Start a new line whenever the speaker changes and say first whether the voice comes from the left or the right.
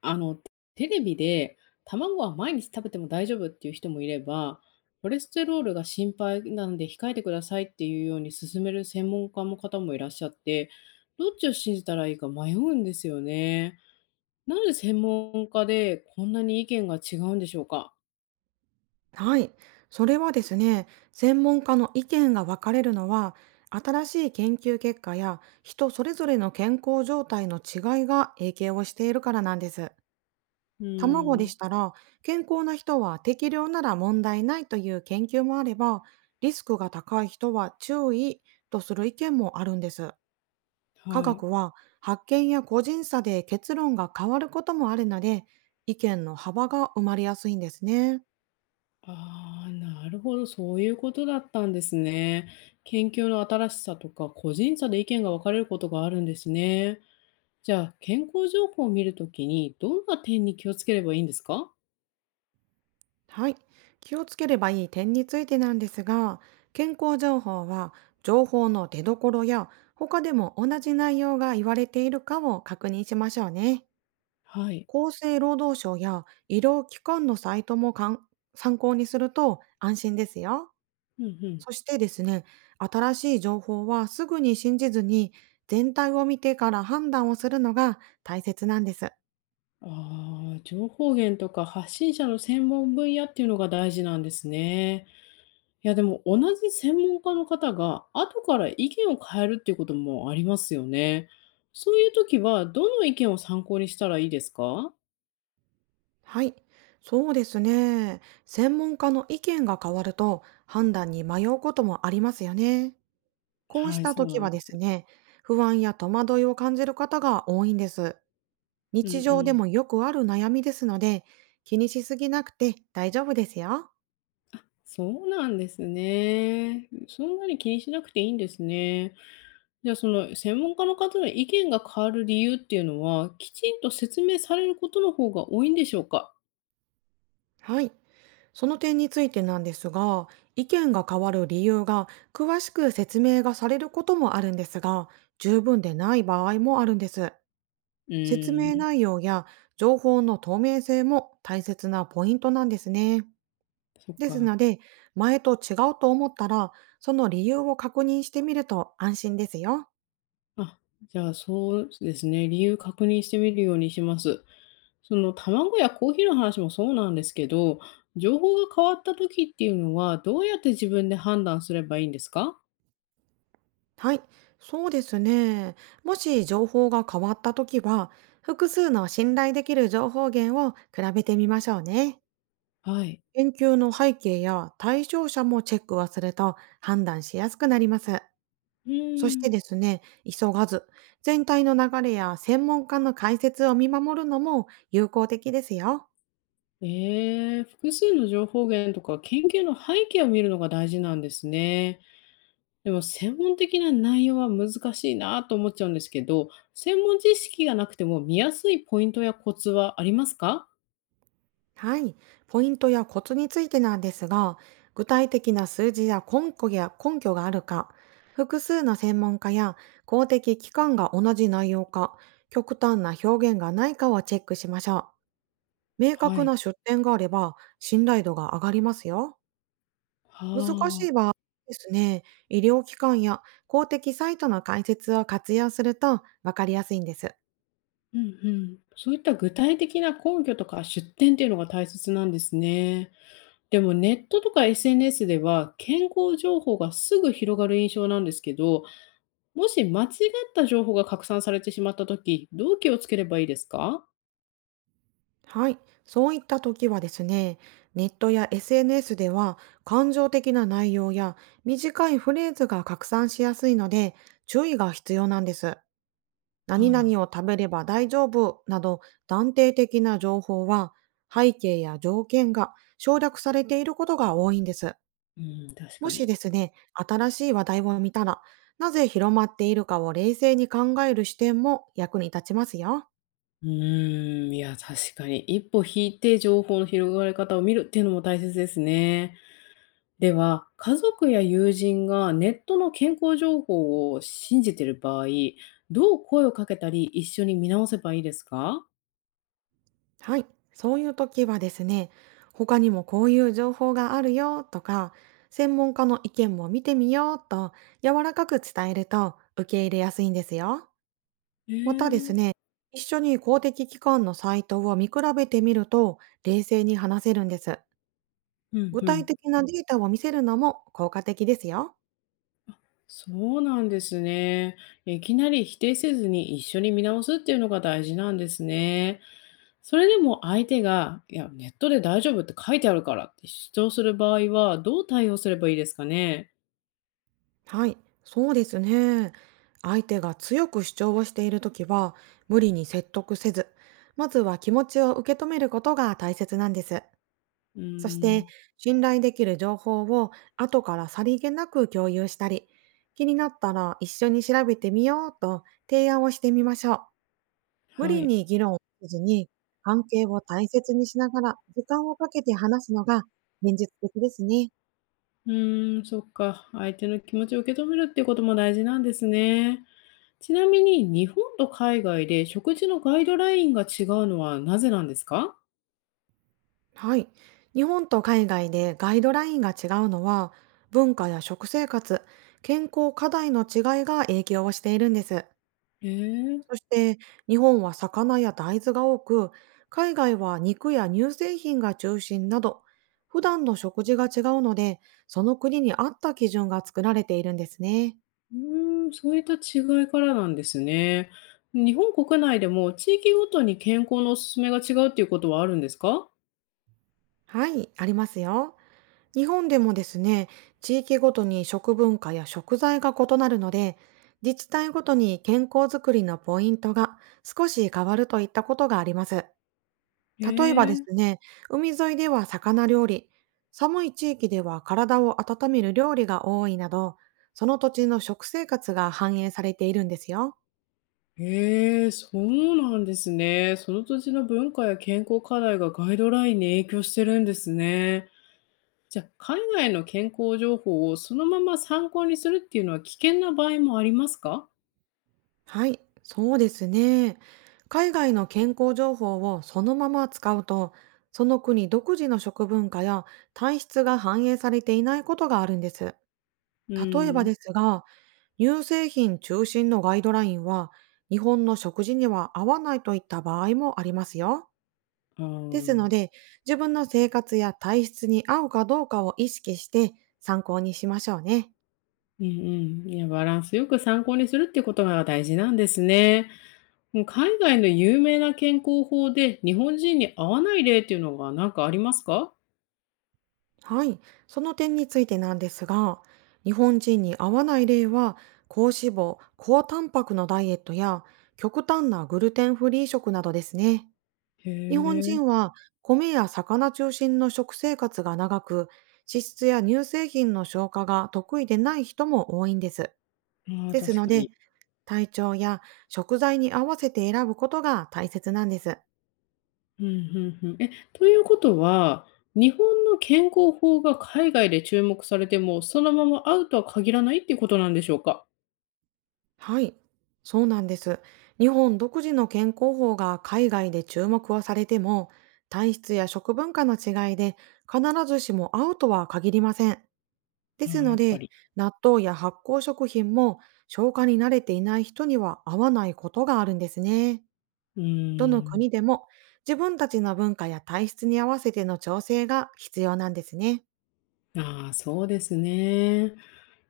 left: あの、テレビで卵は毎日食べても大丈夫っていう人もいれば、コレステロールが心配なんで控えてくださいっていうように勧める専門家の方もいらっしゃって、どっちを信じたらいいか迷うんですよね。なんで専門家でこんなに意見が違うんでしょうか。
right: はい。それはですね、専門家の意見が分かれるのは、新しい研究結果や人それぞれの健康状態の違いが影響をしているからなんです。
left: うー
right: 卵で
left: ん、
right: したら、健康な人は適量なら問題ないという研究もあれば、リスクが高い人は注意とする意見もあるんです。科
left: はい。
right: 学は発見や個人差で結論が変わることもあるので、意見の幅が生まれやすいんですね。
left: ああ、なるほど、そういうことだったんですね。研究の新しさとか個人差で意見が分かれることがあるんですね。じゃあ、健康情報を見るときに、どんな点に気をつければいいんですか？
right: はい。気をつければいい点についてなんですが、健康情報は情報の出どころや他でも同じ内容が言われているかを確認しましょうね。
left: はい。
right: 厚生労働省や医療機関のサイトも参考にすると安心ですよ。
left: うんうん。
right: そしてですね、新しい情報はすぐに信じずに全体を見てから判断をするのが大切なんです。
left: ああ、情報源とか発信者の専門分野っていうのが大事なんですね。いや、でも同じ専門家の方が後から意見を変えるっていうこともありますよね。そういう時はどの意見を参考にしたらいいですか？
right: はい、そうですね。専門家の意見が変わると判断に迷うこともありますよね。こうし
left: はい、
right: た
left: そうな
right: 時
left: ん
right: は
left: で
right: で
left: す。
right: すね、不安や戸惑いを感じる方が多いんです。
left: うんう
right: 日常で
left: ん。
right: もよくある悩みですので、気にしすぎなくて大丈夫ですよ。
left: そうなんですね。そんなに気にしなくていいんですね。じゃあ、その専門家の方の意見が変わる理由っていうのは、きちんと説明されることの方が多いんでしょうか？
right: はい、その点についてなんですが、意見が変わる理由が詳しく説明がされることもあるんですが、十分でない場合もあるんです。
left: う
right: 説
left: ー
right: 明
left: ん、
right: 内容や情報の透明性も大切なポイントなんですね。
left: そっ
right: ですの
left: か。
right: で、前と違うと思ったら、その理由を確認してみると安心ですよ。
left: あ、じゃあ、そうですね、理由確認してみるようにします。その卵やコーヒーの話もそうなんですけど、情報が変わった時っていうのは、どうやって自分で判断すればいいんですか？
right: はい、そうですね。もし情報が変わったときは、複数の信頼できる情報源を比べてみましょうね。
left: はい。
right: 研究の背景や対象者もチェックをすると判断しやすくなります。
left: う
right: そ
left: ー
right: して
left: ん。
right: ですね、急がず、全体の流れや専門家の解説を見守るのも有効的ですよ。
left: ええ、複数の情報源とか研究の背景を見るのが大事なんですね。でも専門的な内容は難しいなと思っちゃうんですけど、専門知識がなくても見やすいポイントやコツはありますか？
right: はい。ポイントやコツについてなんですが、具体的な数字や根拠や根拠があるか、複数の専門家や公的機関が同じ内容か、極端な表現がないかをチェックしましょう。明
left: は
right: 確
left: い。
right: な出典があれば信頼度が上がりますよ。
left: は
right: 難しい
left: あ。
right: 場合ですね、医療機関や公的サイトの解説を活用すると分かりやすいんです。
left: うんうん。そういった具体的な根拠とか出典っていうのが大切なんですね。でもネットとか SNS では健康情報がすぐ広がる印象なんですけど、もし間違った情報が拡散されてしまった時どう気をつければいいですか？
right: はい。そういった時はですね、ネットや SNS では感情的な内容や短いフレーズが拡散しやすいので注意が必要なんです。
left: は
right: 何々を
left: あ。
right: 食べれば大丈夫など断定的な情報は背景や条件が省略されていることが多いんです。
left: うん、確
right: も
left: か
right: し
left: に。
right: ですね、新しい話題を見たら、なぜ広まっているかを冷静に考える視点も役に立ちますよ。
left: いや、確かに。一歩引いて情報の広がり方を見るっていうのも大切ですね。では、家族や友人がネットの健康情報を信じている場合、どう声をかけたり一緒に見直せばいいですか？
right: はい。そういう時はですね、他にもこういう情報があるよとか、専門家の意見も見てみようと柔らかく伝えると受け入れやすいんですよ。
left: え
right: またです
left: ー、
right: ね、一緒に公的機関のサイトを見比べてみると冷静に話せるんです。
left: うん
right: 具
left: う
right: 体
left: ん。
right: 的なデータを見せるのも効果的ですよ。
left: そうなんですね。いきなり否定せずに一緒に見直すっていうのが大事なんですね。それでも相手が、いや、ネットで大丈夫って書いてあるからって主張する場合は、どう対応すればいいですかね？
right: はい、そうですね。相手が強く主張をしているときは、無理に説得せず、まずは気持ちを受け止めることが大切なんです。
left: うー
right: そして、
left: ん、
right: 信頼できる情報を後からさりげなく共有したり、気になったら一緒に調べてみようと提案をしてみましょう。無
left: は
right: 理
left: い。
right: に議論をせずに、関係を大切にしながら時間をかけて話すのが現実的ですね。
left: そっか。相手の気持ちを受け止めるっていうことも大事なんですね。ちなみに日本と海外で食事のガイドラインが違うのはなぜなんですか？
right: はい。日本と海外でガイドラインが違うのは、文化や食生活、健康課題の違いが影響をしているんです。
left: ええ、
right: そして、日本は魚や大豆が多く、海外は肉や乳製品が中心など、普段の食事が違うので、その国に合った基準が作られているんですね。
left: そういった違いからなんですね。日本国内でも地域ごとに健康のおすすめが違うっていうことはあるんですか？
right: はい、ありますよ。日本でもですね、地域ごとに食文化や食材が異なるので、自治体ごとに健康づくりのポイントが少し変わるといったことがあります。
left: え
right: 例えばです
left: え、
right: ね、海沿いでは魚料理、寒い地域では体を温める料理が多いなど、その土地の食生活が反映されているんですよ。
left: ええ、そうなんですね。その土地の文化や健康課題がガイドラインに影響してるんですね。じゃあ、海外の健康情報をそのまま参考にするっていうのは危険な場合もありますか？
right: はい、そうですね。海外の健康情報をそのまま使うと、その国独自の食文化や体質が反映されていないことがあるんです。
left: う
right: 例えば
left: ん、
right: ですが、乳製品中心のガイドラインは、日本の食事には合わないといった場合もありますよ。
left: あ
right: ですの
left: ー、
right: で、自分の生活や体質に合うかどうかを意識して参考にしましょうね。
left: うんうん。いや、バランスよく参考にするってことが大事なんですね。うん、海外の有名な健康法で、日本人に合わない例っていうのがなんかありますか？
right: はい、その点についてなんですが、日本人に合わない例は、高脂肪、高タンパクのダイエットや、極端なグルテンフリー食などですね。
left: へ
right: 日本
left: え、
right: 人は、米や魚中心の食生活が長く、脂質や乳製品の消化が得意でない人も多いんです。
left: ああ、
right: です
left: 確
right: の
left: か
right: で、
left: に。
right: 体調や食材に合わせて選ぶことが大切なんです。
left: うん、うんうん。え、ということは、日本の健康法が海外で注目されても、そのまま合うとは限らないっていうことなんでしょうか？
right: はい、そうなんです。日本独自の健康法が海外で注目はされても、体質や食文化の違いで必ずしも合うとは限りません。です
left: ああ、
right: の
left: やっぱ
right: で、
left: り。
right: 納豆や発酵食品も消化に慣れていない人には合わないことがあるんですね。
left: う
right: どの
left: ーん、
right: 国でも自分たちの文化や体質に合わせての調整が必要なんですね。
left: ああ、そうですね。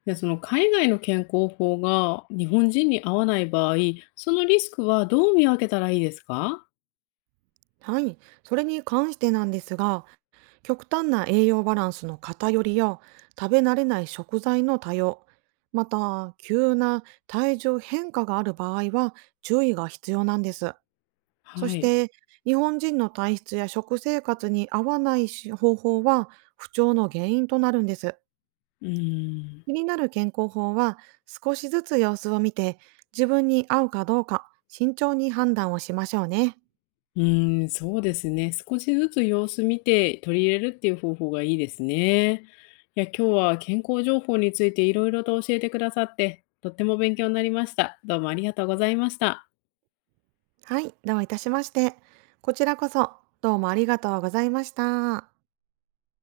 left: じゃあ、その海外の健康法が日本人に合わない場合、そのリスクはどう見分けたらいいですか？
right: はい、それに関してなんですが、極端な栄養バランスの偏りや食べ慣れない食材の多様、また急な体重変化がある場合は注意が必要なんです。そ
left: は
right: し
left: い。
right: て日本人の体質や食生活に合わないし方法は不調の原因となるんです。
left: うーん。
right: 気になる健康法は少しずつ様子を見て自分に合うかどうか慎重に判断をしましょうね。
left: うーん、そうですね。少しずつ様子見て取り入れるっていう方法がいいですね。いや、今日は健康情報についていろいろと教えてくださって、とっても勉強になりました。どうもありがとうございました。
right: はい、どういたしまして。こちらこそ、どうもありがとうございました。